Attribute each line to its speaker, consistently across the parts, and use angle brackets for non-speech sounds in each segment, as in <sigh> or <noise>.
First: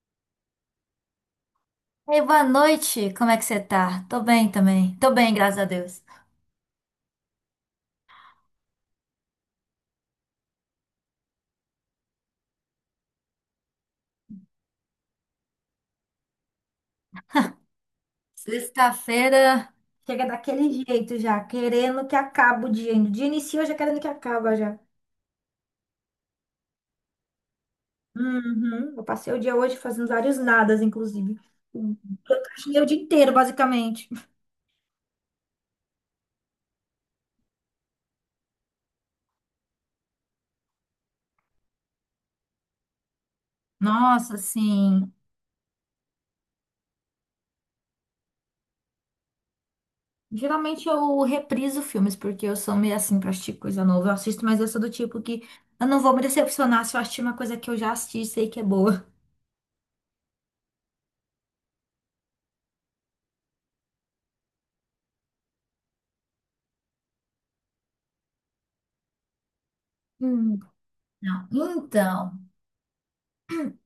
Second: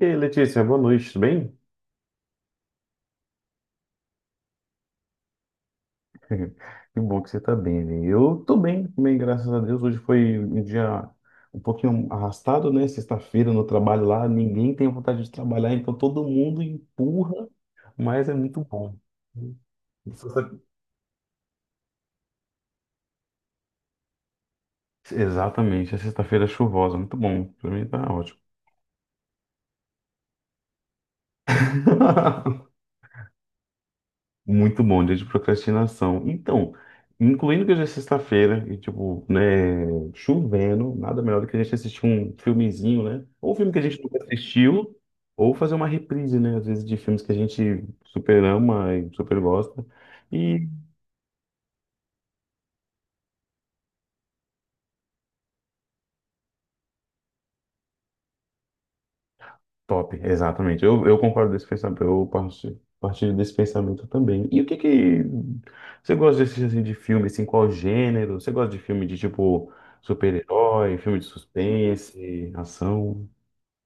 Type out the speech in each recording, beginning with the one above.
Speaker 1: E aí, Letícia, boa noite, tudo bem?
Speaker 2: Ei, boa noite. Como é que você tá? Tô bem também. Tô bem, graças a Deus.
Speaker 1: <laughs> Que bom que você está bem, né? Eu estou bem bem, graças a Deus. Hoje foi um dia um pouquinho arrastado, né? Sexta-feira no trabalho lá, ninguém tem vontade de trabalhar, então todo mundo empurra, mas é muito bom.
Speaker 2: Sexta-feira chega
Speaker 1: Sexta-
Speaker 2: daquele jeito já, querendo que acabe o dia. O dia iniciou já querendo que acaba já.
Speaker 1: Exatamente, a sexta-feira é chuvosa, muito bom. Para mim tá ótimo.
Speaker 2: Uhum. Eu passei o dia hoje fazendo vários nadas, inclusive. Eu
Speaker 1: <laughs>
Speaker 2: procrastinei o dia inteiro, basicamente.
Speaker 1: Muito bom, dia de procrastinação. Então, incluindo que hoje é sexta-feira e, tipo, né, chovendo, nada melhor do que a gente assistir um filmezinho, né? Ou um filme que a gente nunca
Speaker 2: Nossa,
Speaker 1: assistiu,
Speaker 2: assim.
Speaker 1: ou fazer uma reprise, né? Às vezes de filmes que a gente super ama e super gosta. E
Speaker 2: Geralmente eu repriso filmes, porque eu sou meio assim pra assistir coisa nova. Eu assisto, mas eu sou do tipo que eu não vou me decepcionar se eu assistir uma coisa que eu já assisti e sei que é boa.
Speaker 1: top, exatamente. Eu concordo desse pensamento, eu partilho desse pensamento também. E o que que você gosta de assistir, assim, de filme, assim, qual gênero? Você gosta de filme de, tipo,
Speaker 2: Hum,
Speaker 1: super-herói, filme de
Speaker 2: não. Então.
Speaker 1: suspense, ação?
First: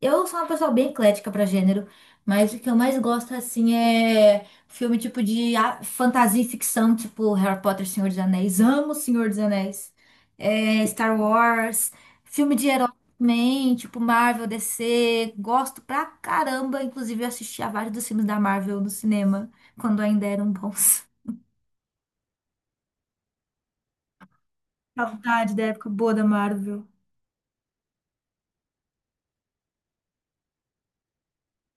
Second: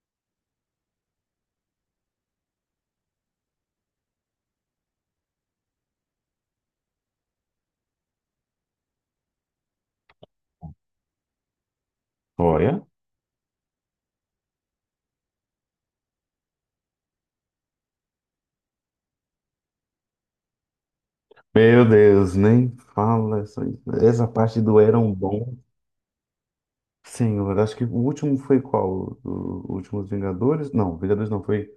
Speaker 2: Eu sou uma pessoa bem eclética pra gênero, mas o que eu mais gosto, assim, é filme tipo fantasia e ficção, tipo Harry Potter, Senhor dos Anéis. Amo Senhor dos Anéis. É, Star Wars, filme de
Speaker 1: Olha.
Speaker 2: herói também, tipo Marvel, DC. Gosto pra caramba. Inclusive, eu assisti a vários dos filmes da Marvel no cinema, quando ainda eram bons.
Speaker 1: Meu Deus, nem fala essa parte do
Speaker 2: <laughs>
Speaker 1: eram
Speaker 2: Saudade
Speaker 1: bom.
Speaker 2: da época boa da Marvel.
Speaker 1: Senhor, acho que o último foi qual? O, Últimos Vingadores? Não, Vingadores não foi.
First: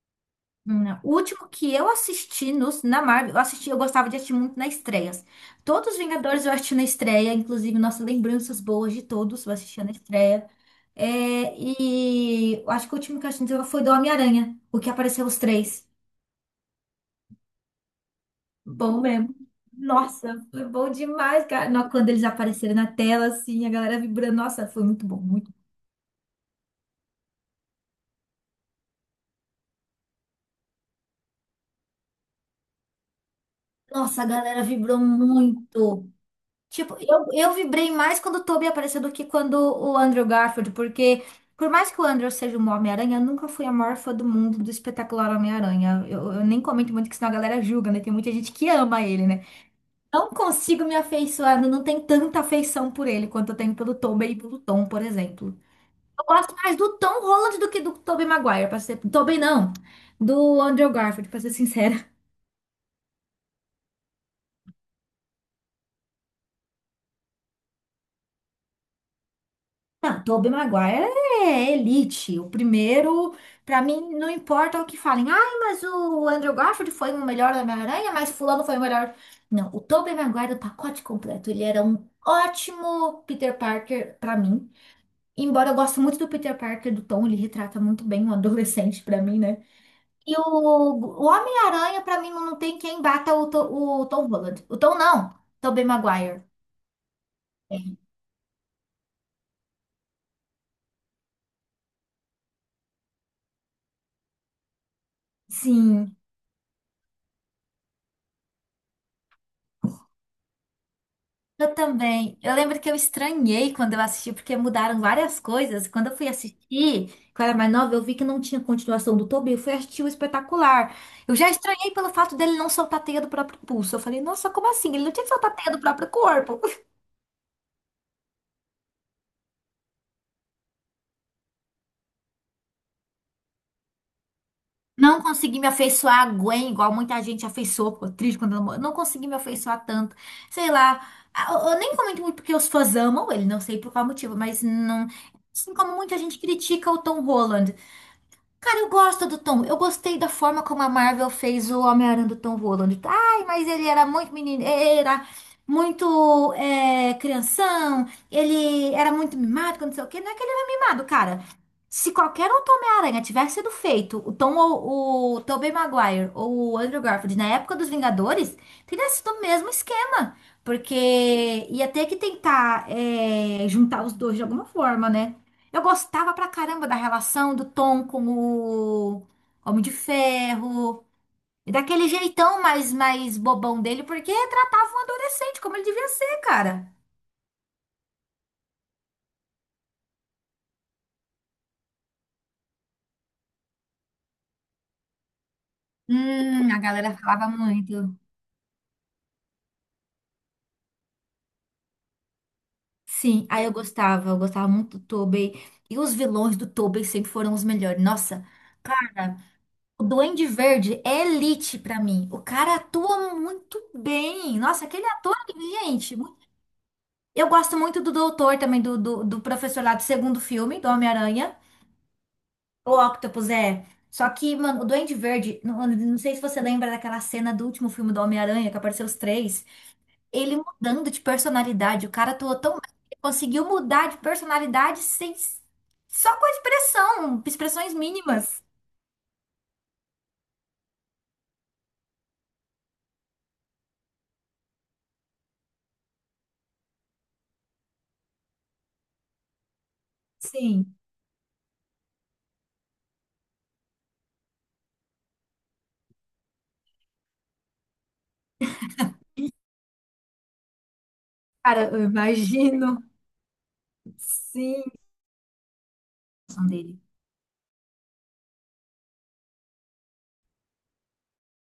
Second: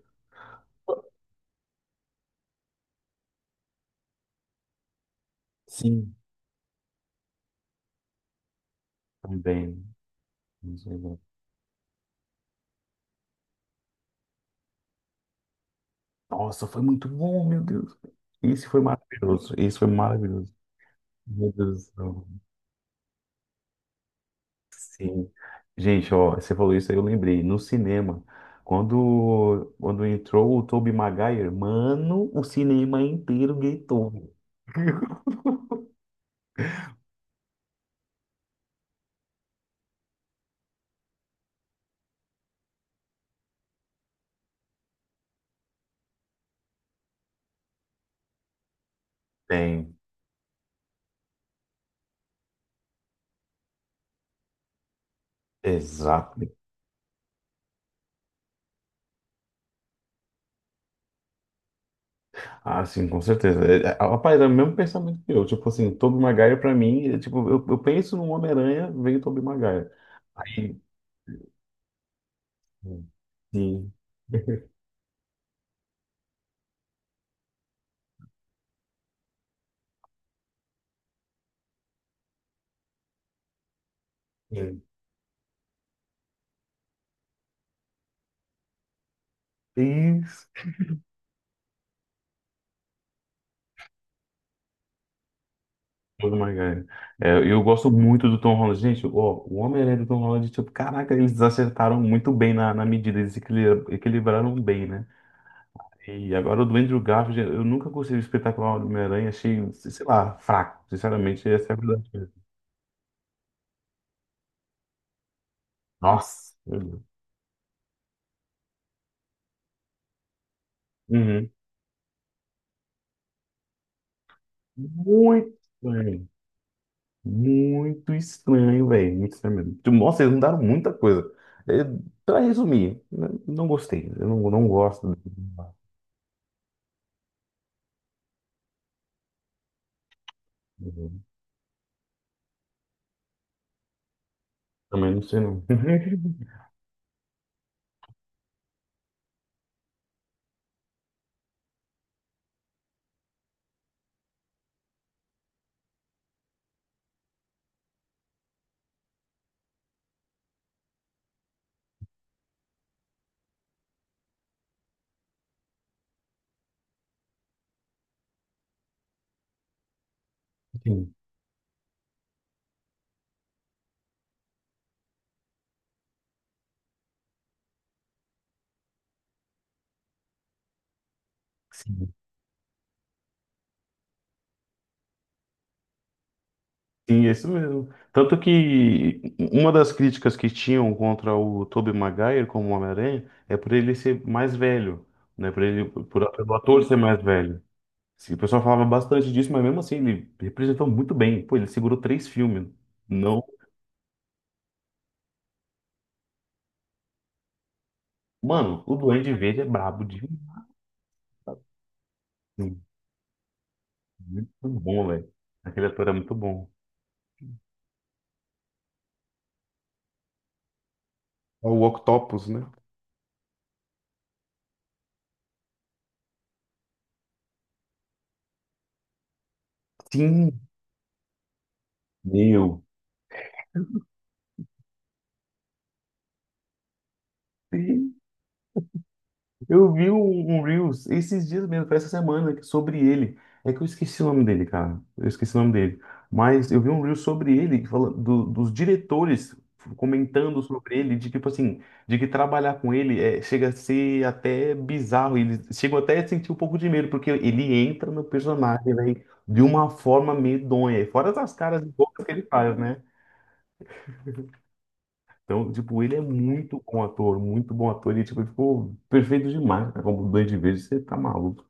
Speaker 2: Não. O último que eu assisti nos na Marvel, eu assisti, eu gostava de assistir muito nas estreias. Todos os
Speaker 1: Sim,
Speaker 2: Vingadores eu assisti na estreia, inclusive, nossa, lembranças boas de todos, eu
Speaker 1: também.
Speaker 2: assistia na estreia. É, e eu acho que o último que eu assisti foi do Homem-Aranha, o que apareceu os três.
Speaker 1: Nossa, foi muito bom, meu Deus. Isso foi
Speaker 2: Bom mesmo.
Speaker 1: maravilhoso. Isso foi
Speaker 2: Nossa,
Speaker 1: maravilhoso.
Speaker 2: foi bom demais,
Speaker 1: Meu
Speaker 2: cara.
Speaker 1: Deus
Speaker 2: Não.
Speaker 1: do
Speaker 2: Quando eles
Speaker 1: céu.
Speaker 2: apareceram na tela, assim, a galera vibrando. Nossa, foi muito bom,
Speaker 1: Sim.
Speaker 2: muito.
Speaker 1: Gente, ó, você falou isso aí, eu lembrei. No cinema, quando entrou o Tobey Maguire, mano, o cinema inteiro gritou.
Speaker 2: Nossa, a galera vibrou
Speaker 1: <laughs>
Speaker 2: muito. Tipo, eu vibrei mais quando o Tobey apareceu do que quando o Andrew Garfield, porque por mais que o Andrew seja um Homem-Aranha, eu nunca fui a maior fã do mundo do espetacular Homem-Aranha. Eu nem comento muito, que senão a galera julga, né? Tem muita gente que ama ele, né?
Speaker 1: Tem.
Speaker 2: Não consigo me afeiçoar, não tenho tanta afeição por ele quanto eu tenho pelo Tobey e pelo Tom, por exemplo. Eu
Speaker 1: Exato.
Speaker 2: gosto mais do Tom Holland do que do Tobey Maguire, pra ser... Tobey não, do Andrew Garfield, pra ser sincera.
Speaker 1: Ah, sim, com certeza. Rapaz, é o mesmo pensamento que eu. Tipo assim, Tobey Maguire pra mim, é, tipo, eu penso no Homem-Aranha, vem Tobey Maguire.
Speaker 2: Não, Tobey
Speaker 1: Aí,
Speaker 2: Maguire é elite. O primeiro, pra
Speaker 1: sim,
Speaker 2: mim, não importa o que falem. Ai, mas o Andrew Garfield foi o melhor da Homem-Aranha, mas fulano foi o melhor. Não, o Tobey Maguire é o pacote completo. Ele era um ótimo Peter Parker pra
Speaker 1: <laughs>
Speaker 2: mim.
Speaker 1: sim.
Speaker 2: Embora eu goste muito do Peter Parker, do Tom, ele retrata muito bem um adolescente pra mim, né? E
Speaker 1: Isso.
Speaker 2: o Homem-Aranha, pra mim, não tem quem bata o Tom Holland. O Tom não, Tobey
Speaker 1: Tobey
Speaker 2: Maguire.
Speaker 1: Maguire. É, eu gosto
Speaker 2: É.
Speaker 1: muito do Tom Holland. Gente, ó, o Homem-Aranha do Tom Holland, tipo, caraca, eles acertaram muito bem na medida, eles equilibraram bem, né?
Speaker 2: Sim.
Speaker 1: E agora o do Andrew Garfield, eu nunca gostei do espetacular do Homem-Aranha, achei, sei lá, fraco, sinceramente, essa é
Speaker 2: Eu
Speaker 1: a verdade.
Speaker 2: também. Eu lembro que eu estranhei quando eu assisti, porque mudaram várias coisas. Quando eu fui
Speaker 1: Nossa, meu Deus.
Speaker 2: assistir, que eu era mais nova, eu vi que não tinha continuação do Toby. Eu fui assistir o Espetacular. Eu
Speaker 1: Uhum.
Speaker 2: já estranhei pelo fato dele não soltar a teia do próprio pulso. Eu falei, nossa, como assim? Ele não tinha que soltar
Speaker 1: Muito
Speaker 2: a teia do próprio
Speaker 1: estranho.
Speaker 2: corpo. <laughs>
Speaker 1: Muito estranho, velho. Muito estranho mesmo. Tipo, Nossa, eles mudaram muita coisa. É, pra resumir, não gostei. Eu não, não gosto.
Speaker 2: Não consegui me afeiçoar a Gwen, igual muita gente afeiçoou, ficou triste quando ela morreu. Não consegui me afeiçoar tanto. Sei lá.
Speaker 1: <laughs>
Speaker 2: Ah, eu nem comento muito porque os fãs amam ele, não sei por qual motivo, mas não.
Speaker 1: Também não sei, não.
Speaker 2: Assim como muita gente
Speaker 1: <laughs>
Speaker 2: critica o Tom Holland. Cara, eu gosto do Tom. Eu gostei da forma como a Marvel fez o Homem-Aranha do Tom Holland. Ai, mas ele era muito menino, era crianção, ele era muito mimado, que não sei o quê. Não é que ele era mimado, cara. Se qualquer outro Homem-Aranha tivesse sido feito, o Tobey Maguire ou o Andrew Garfield na época dos Vingadores, teria sido o mesmo esquema.
Speaker 1: Sim,
Speaker 2: Porque ia ter que tentar juntar os dois de alguma forma, né? Eu gostava pra caramba da relação do Tom com o Homem de Ferro. E daquele
Speaker 1: sim.
Speaker 2: jeitão mais bobão dele, porque tratava um adolescente como ele devia ser, cara.
Speaker 1: Sim, é isso mesmo. Tanto que uma das críticas que tinham contra o Tobey Maguire como Homem-Aranha é por ele ser mais velho, né? Pelo
Speaker 2: A
Speaker 1: ator ser
Speaker 2: galera
Speaker 1: mais
Speaker 2: falava
Speaker 1: velho.
Speaker 2: muito.
Speaker 1: Sim, o pessoal falava bastante disso, mas mesmo assim ele representou muito bem. Pô, ele segurou três filmes. Não,
Speaker 2: Sim, aí eu gostava muito do Tobey. E os vilões do Tobey sempre foram os melhores. Nossa,
Speaker 1: mano, o Duende
Speaker 2: cara,
Speaker 1: Verde é brabo
Speaker 2: o
Speaker 1: de
Speaker 2: Duende Verde é elite pra mim. O cara atua muito bem.
Speaker 1: muito
Speaker 2: Nossa, aquele
Speaker 1: bom, velho.
Speaker 2: ator,
Speaker 1: Aquele ator é
Speaker 2: gente,
Speaker 1: muito bom.
Speaker 2: eu gosto muito do Doutor também, do professor lá do segundo filme, do Homem-Aranha.
Speaker 1: É o Octopus, né?
Speaker 2: O Octopus é. Só que, mano, o Duende Verde, não, não sei se você lembra daquela cena do último filme do Homem-Aranha, que apareceu os três. Ele
Speaker 1: Sim,
Speaker 2: mudando de personalidade. O cara atuou tão bem.
Speaker 1: meu.
Speaker 2: Ele conseguiu mudar de personalidade sem. Só com expressões mínimas.
Speaker 1: Eu vi um Reels esses dias mesmo, foi essa semana, sobre ele. É que eu esqueci o nome dele, cara. Eu esqueci o nome dele. Mas eu vi um Reels sobre ele, que fala dos diretores comentando
Speaker 2: Sim.
Speaker 1: sobre ele, de tipo assim, de que trabalhar com ele é, chega a ser até bizarro. Eles chegam até a sentir um pouco de medo, porque ele entra no personagem, velho, de uma forma medonha. E fora das caras e
Speaker 2: Cara, eu
Speaker 1: bocas que ele faz, né?
Speaker 2: imagino. Sim. A
Speaker 1: Então, tipo, ele é
Speaker 2: expressão
Speaker 1: muito
Speaker 2: dele.
Speaker 1: bom ator, muito bom ator. E, tipo, ele ficou perfeito demais, cara. Como dois de vez, você tá maluco.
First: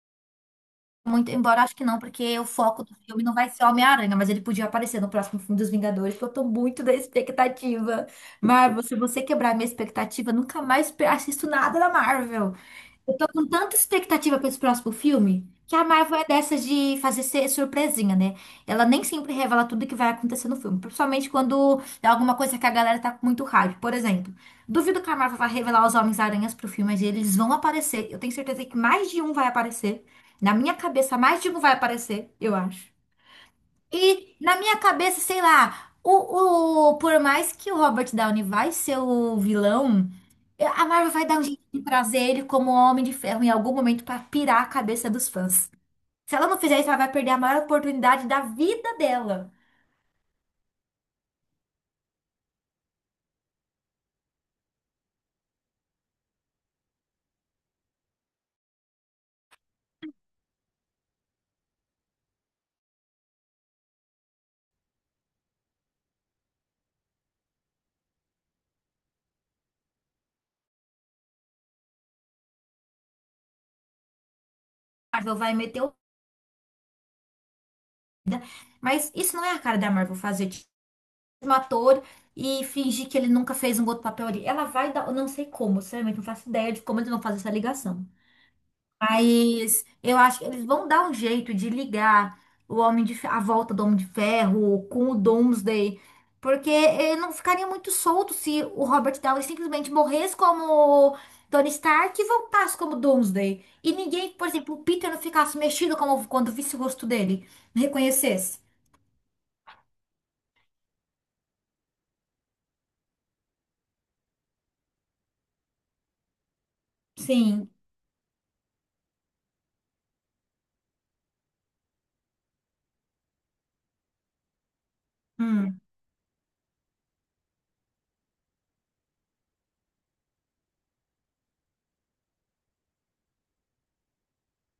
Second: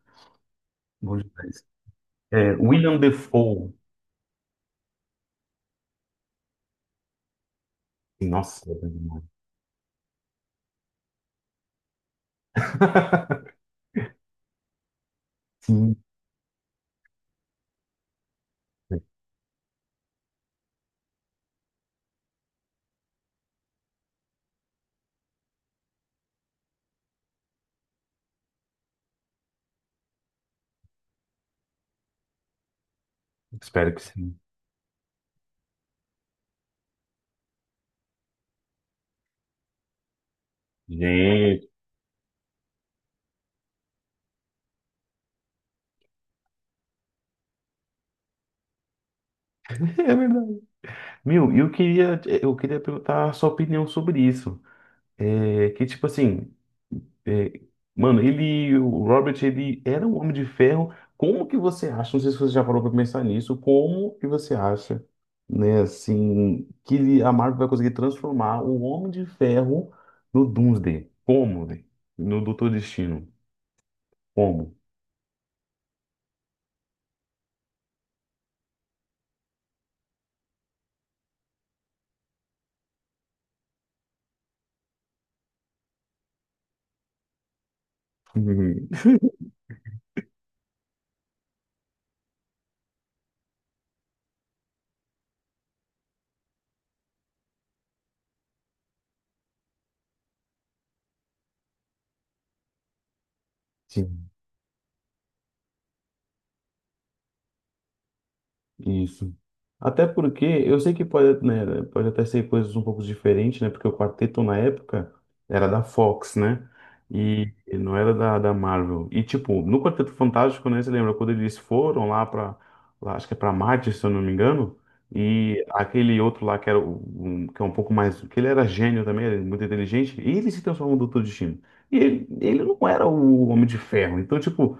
Speaker 1: Bom
Speaker 2: Muito, embora
Speaker 1: demais.
Speaker 2: acho que não, porque o
Speaker 1: É,
Speaker 2: foco do
Speaker 1: William
Speaker 2: filme não vai ser
Speaker 1: Defoe.
Speaker 2: Homem-Aranha, mas ele podia aparecer no próximo filme dos Vingadores, porque eu tô muito da expectativa.
Speaker 1: Nossa, é
Speaker 2: Marvel,
Speaker 1: bom
Speaker 2: se você
Speaker 1: demais.
Speaker 2: quebrar a minha expectativa, nunca mais assisto nada da Marvel. Eu tô
Speaker 1: <laughs>
Speaker 2: com tanta expectativa pra esse próximo filme que a
Speaker 1: Sim,
Speaker 2: Marvel é dessas de fazer ser surpresinha, né? Ela nem sempre revela tudo que vai acontecer no filme, principalmente quando é alguma coisa que a galera tá com muito hype. Por exemplo, duvido que a Marvel vai revelar os Homens-Aranhas pro filme, mas eles vão aparecer. Eu tenho certeza que mais de um vai aparecer. Na minha cabeça, mais de um vai aparecer, eu acho.
Speaker 1: espero que
Speaker 2: E
Speaker 1: sim.
Speaker 2: na minha cabeça, sei lá, por mais que o Robert Downey vai ser o vilão, a Marvel vai dar um jeito
Speaker 1: Gente,
Speaker 2: de trazer ele como Homem de Ferro em algum momento pra pirar a cabeça dos fãs. Se ela não fizer isso, ela vai perder a maior oportunidade da vida dela.
Speaker 1: <laughs> é verdade. Meu, eu queria perguntar a sua opinião sobre isso. É, que tipo assim, é, mano, ele, o Robert, ele era um homem de ferro. Como que você acha? Não sei se você já parou pra pensar nisso. Como que você acha, né, assim, a Marvel vai conseguir transformar o Homem de Ferro no Doomsday? Como, velho? No Doutor Destino? Como?
Speaker 2: A Marvel vai meter o... Mas isso não é a cara da Marvel fazer tipo, um ator e fingir que ele nunca fez um outro papel ali. Ela vai dar, eu não sei como, sinceramente, não faço ideia de como eles vão fazer essa ligação.
Speaker 1: <laughs> Uhum.
Speaker 2: Mas eu acho que eles vão dar um jeito de ligar o a volta do Homem de Ferro com o Doomsday, porque ele não ficaria muito solto se o Robert Downey simplesmente morresse como Tony Stark e voltasse como Doomsday. E
Speaker 1: Sim,
Speaker 2: ninguém, por exemplo, o Peter não ficasse mexido como quando visse o rosto dele, não reconhecesse.
Speaker 1: isso. Até porque eu sei que pode, né, pode até ser coisas um pouco diferentes, né? Porque o quarteto na época era da Fox, né? E
Speaker 2: Sim.
Speaker 1: e não era da Marvel. E tipo, no Quarteto Fantástico, né? Você lembra quando eles foram lá para, lá, acho que é para Marte, se eu não me engano, e
Speaker 2: Hum,
Speaker 1: aquele outro lá que era um, que é um pouco mais, que ele era gênio também, era muito inteligente, e ele se transformou no Doutor Destino. E ele não era o Homem de Ferro. Então, tipo,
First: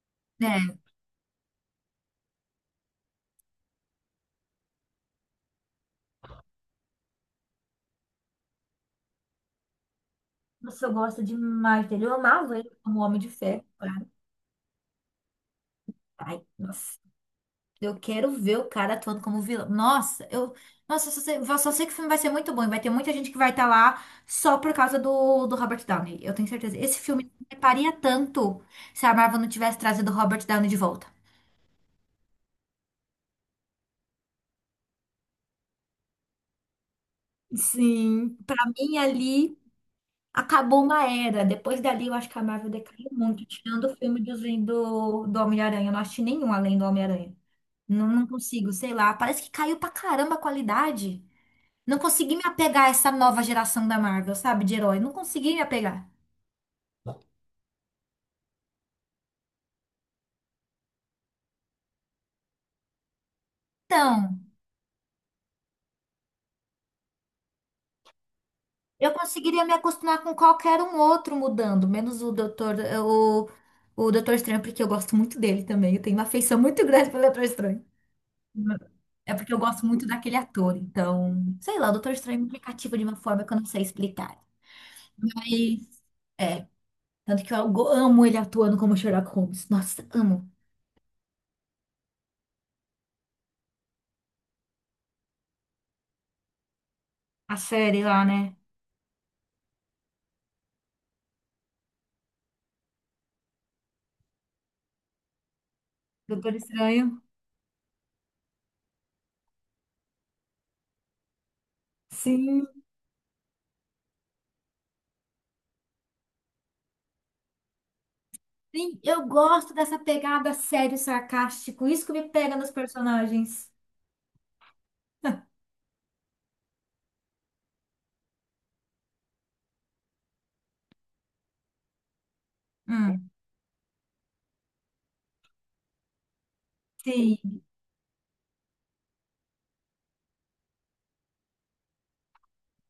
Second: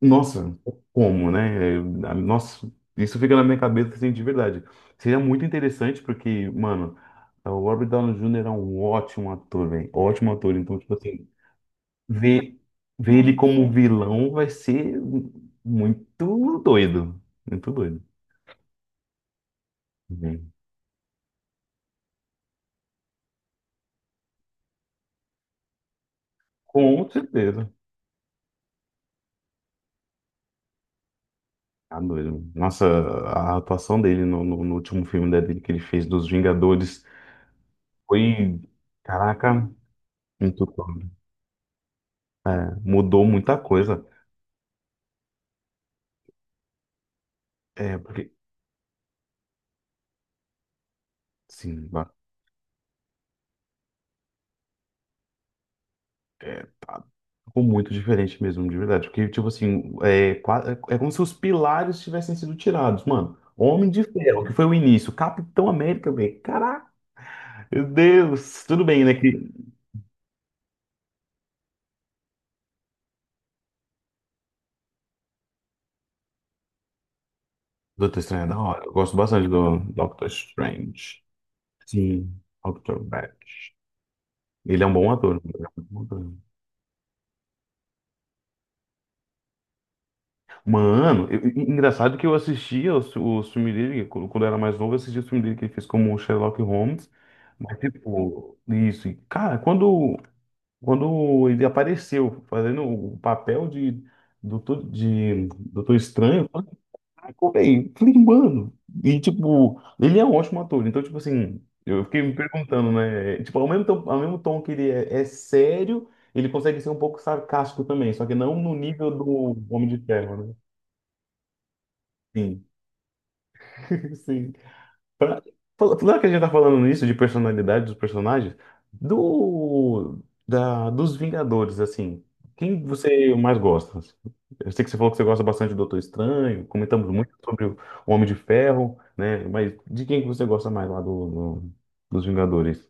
Speaker 1: Nossa,
Speaker 2: é.
Speaker 1: como, né? Nossa, isso fica na minha cabeça assim, de verdade. Seria muito interessante porque, mano, o Robert Downey Jr. é um ótimo ator, velho. Ótimo ator. Então,
Speaker 2: Nossa, eu
Speaker 1: tipo
Speaker 2: gosto
Speaker 1: assim,
Speaker 2: demais dele. Eu amava
Speaker 1: ver,
Speaker 2: ele como
Speaker 1: ver
Speaker 2: Homem de
Speaker 1: ele
Speaker 2: Ferro,
Speaker 1: como
Speaker 2: cara.
Speaker 1: vilão vai ser
Speaker 2: Ai,
Speaker 1: muito
Speaker 2: nossa.
Speaker 1: doido. Muito
Speaker 2: Eu
Speaker 1: doido.
Speaker 2: quero ver o cara atuando como vilão. Nossa,
Speaker 1: Uhum.
Speaker 2: eu, nossa, eu só sei que o filme vai ser muito bom. E vai ter muita gente que vai estar lá só por causa do Robert Downey. Eu tenho certeza. Esse
Speaker 1: Com
Speaker 2: filme não
Speaker 1: certeza.
Speaker 2: reparia tanto se a Marvel não tivesse trazido o Robert Downey de volta.
Speaker 1: Tá doido. Nossa, a atuação dele no último filme, né, dele que ele fez dos Vingadores
Speaker 2: Sim. Pra
Speaker 1: foi,
Speaker 2: mim,
Speaker 1: caraca,
Speaker 2: ali
Speaker 1: muito
Speaker 2: acabou
Speaker 1: top,
Speaker 2: uma
Speaker 1: né?
Speaker 2: era. Depois dali, eu acho que a Marvel decaiu
Speaker 1: Mudou
Speaker 2: muito,
Speaker 1: muita
Speaker 2: tirando o
Speaker 1: coisa.
Speaker 2: filme do Homem-Aranha. Eu não assisti nenhum além do Homem-Aranha.
Speaker 1: É,
Speaker 2: Não, não
Speaker 1: porque
Speaker 2: consigo, sei lá. Parece que caiu pra caramba a qualidade.
Speaker 1: Sim,
Speaker 2: Não consegui me apegar a essa nova geração da Marvel, sabe, de herói. Não consegui me apegar.
Speaker 1: é, ficou muito diferente mesmo, de verdade. Porque, tipo assim, é como se os pilares tivessem sido tirados, mano. Homem de
Speaker 2: Então,
Speaker 1: Ferro, que foi o início. Capitão América, velho. Caraca, meu Deus. Tudo bem,
Speaker 2: eu
Speaker 1: né? Que...
Speaker 2: conseguiria me acostumar com qualquer um outro mudando, menos o, o Doutor Estranho, porque eu gosto muito dele também. Eu tenho uma afeição muito grande pelo Doutor Estranho.
Speaker 1: Doutor Estranho é da hora. Eu gosto
Speaker 2: É
Speaker 1: bastante
Speaker 2: porque eu
Speaker 1: do
Speaker 2: gosto muito
Speaker 1: Doctor
Speaker 2: daquele ator.
Speaker 1: Strange.
Speaker 2: Então, sei lá, o Doutor
Speaker 1: Sim,
Speaker 2: Estranho me cativa
Speaker 1: Doctor
Speaker 2: de uma forma que eu não
Speaker 1: Strange.
Speaker 2: sei explicar.
Speaker 1: Ele é um bom ator.
Speaker 2: Aí, tanto que amo ele atuando como Sherlock Holmes. Nossa, amo.
Speaker 1: Mano, engraçado que eu assistia os o filme dele, quando eu era mais novo, eu assistia o filme dele que ele fez como o Sherlock Holmes.
Speaker 2: A
Speaker 1: Mas,
Speaker 2: série lá, né?
Speaker 1: tipo, isso. E, cara, quando ele apareceu fazendo o papel de Doutor Estranho, eu
Speaker 2: Doutor
Speaker 1: falei,
Speaker 2: Estranho.
Speaker 1: "Caraca, velho", falei, mano. E, tipo, ele é um ótimo ator. Então, tipo assim, eu fiquei me
Speaker 2: Sim.
Speaker 1: perguntando, né? Tipo, ao mesmo tom que ele é sério, ele consegue ser um pouco sarcástico também, só que não no
Speaker 2: Sim,
Speaker 1: nível
Speaker 2: eu
Speaker 1: do
Speaker 2: gosto
Speaker 1: Homem de
Speaker 2: dessa
Speaker 1: Ferro,
Speaker 2: pegada
Speaker 1: né?
Speaker 2: sério, sarcástico. Isso que me pega
Speaker 1: Sim.
Speaker 2: nos personagens.
Speaker 1: Sim. Pra- Falando que a gente tá falando nisso de personalidade dos personagens, do, dos Vingadores, assim, quem
Speaker 2: Hum.
Speaker 1: você mais gosta? Eu sei que você falou que você gosta bastante do Doutor Estranho, comentamos muito
Speaker 2: Sim.
Speaker 1: sobre o Homem de Ferro, né? Mas de quem que você gosta mais lá do- dos Vingadores,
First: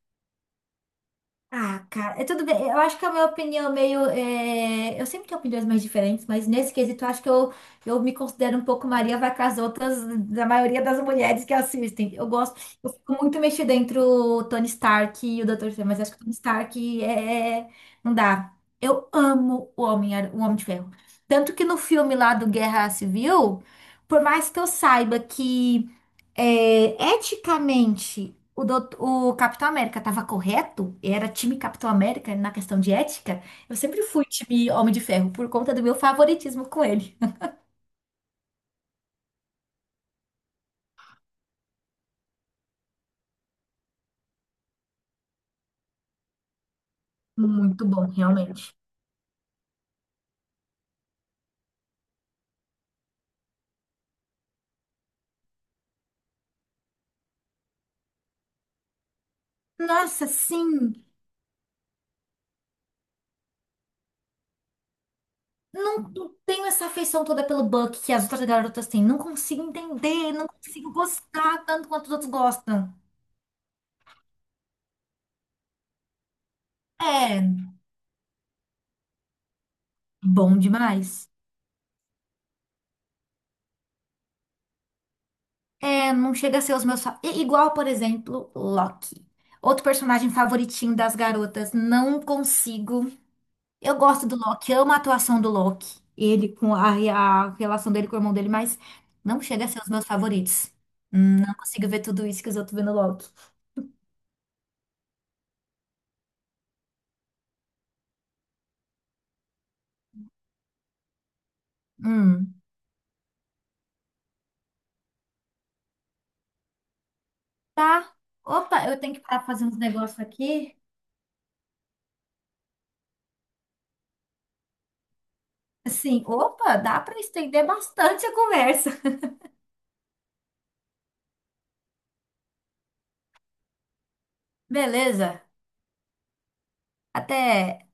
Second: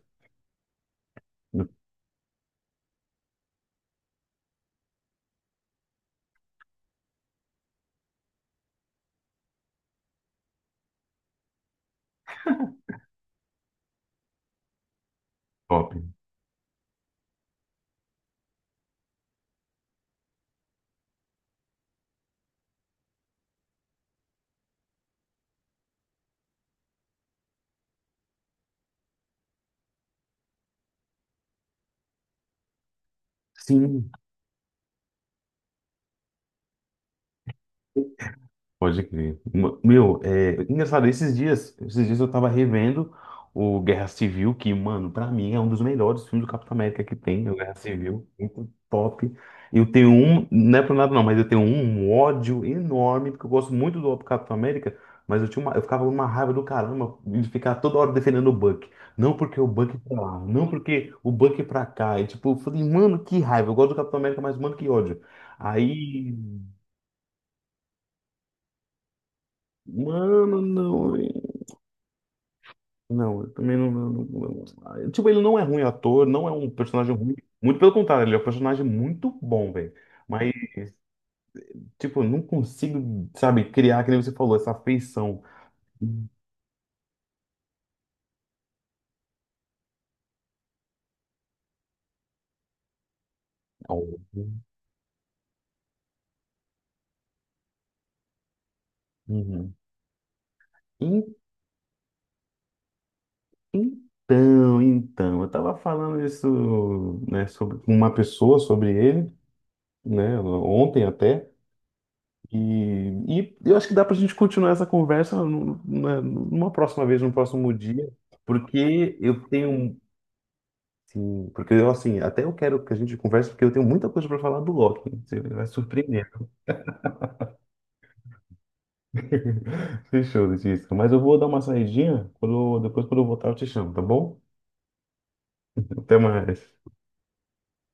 Speaker 1: do
Speaker 2: Ah, cara, é tudo bem. Eu acho que a minha opinião é eu sempre tenho opiniões mais diferentes, mas nesse quesito eu acho que eu me considero um pouco Maria vai com as outras, da maioria das mulheres que assistem. Eu fico muito mexida entre o Tony Stark e o Dr. Estranho,
Speaker 1: top?
Speaker 2: mas acho que o Tony Stark é. Não dá. Eu amo o Homem de Ferro. Tanto que no filme lá do Guerra Civil, por mais que eu saiba que. Eticamente, o Capitão América estava correto? Era time Capitão América na questão de ética? Eu sempre
Speaker 1: Sim,
Speaker 2: fui time Homem de Ferro por conta do meu favoritismo com ele.
Speaker 1: pode crer. Meu, é engraçado, esses dias eu tava revendo o Guerra Civil, que, mano, pra mim é um dos melhores filmes do Capitão América que tem, o Guerra
Speaker 2: Muito bom,
Speaker 1: Civil, muito
Speaker 2: realmente.
Speaker 1: top. Eu tenho um, não é por nada não, mas eu tenho um ódio enorme, porque eu gosto muito do Capitão América, mas eu tinha uma, eu ficava numa raiva do caramba de ficar toda hora defendendo o Buck. Não porque o Buck pra
Speaker 2: Nossa,
Speaker 1: lá, não
Speaker 2: sim.
Speaker 1: porque o Buck é pra cá. E tipo, eu falei, mano, que raiva, eu gosto do Capitão América, mas mano, que ódio. Aí,
Speaker 2: Não tenho essa afeição toda pelo Buck que as outras garotas têm. Não consigo entender, não
Speaker 1: mano,
Speaker 2: consigo
Speaker 1: não.
Speaker 2: gostar tanto quanto os outros gostam.
Speaker 1: Não, eu também não, tipo, ele não é ruim ator, não é um personagem ruim.
Speaker 2: É
Speaker 1: Muito pelo contrário, ele é um personagem muito bom, velho. Mas,
Speaker 2: bom demais.
Speaker 1: tipo, eu não consigo, sabe, criar, que nem você falou, essa afeição.
Speaker 2: É, não chega a ser os Igual, por exemplo, Loki. Outro personagem favoritinho das garotas. Não consigo. Eu
Speaker 1: Então,
Speaker 2: gosto do Loki, amo a atuação do Loki. A relação dele com o irmão dele, mas não chega a
Speaker 1: uhum.
Speaker 2: ser os meus favoritos.
Speaker 1: En-
Speaker 2: Não consigo ver tudo isso que os outros vê no Loki.
Speaker 1: então, eu tava falando isso, né, sobre com uma pessoa, sobre ele, né, ontem até.
Speaker 2: Hum,
Speaker 1: E eu acho que dá pra gente continuar essa conversa né, numa próxima vez, num próximo dia.
Speaker 2: tá. Opa, eu tenho
Speaker 1: Porque
Speaker 2: que parar
Speaker 1: eu
Speaker 2: pra fazer uns
Speaker 1: tenho
Speaker 2: negócios aqui.
Speaker 1: Sim, porque eu assim, até eu quero que a gente converse, porque eu tenho muita coisa para falar do Loki. Você vai
Speaker 2: Assim,
Speaker 1: surpreender.
Speaker 2: opa, dá pra estender bastante a conversa. <laughs>
Speaker 1: <laughs> Fechou, Letícia. Mas eu vou dar uma saidinha. Quando, depois, quando eu voltar, eu te chamo, tá bom?
Speaker 2: Beleza.
Speaker 1: Até mais.
Speaker 2: Até.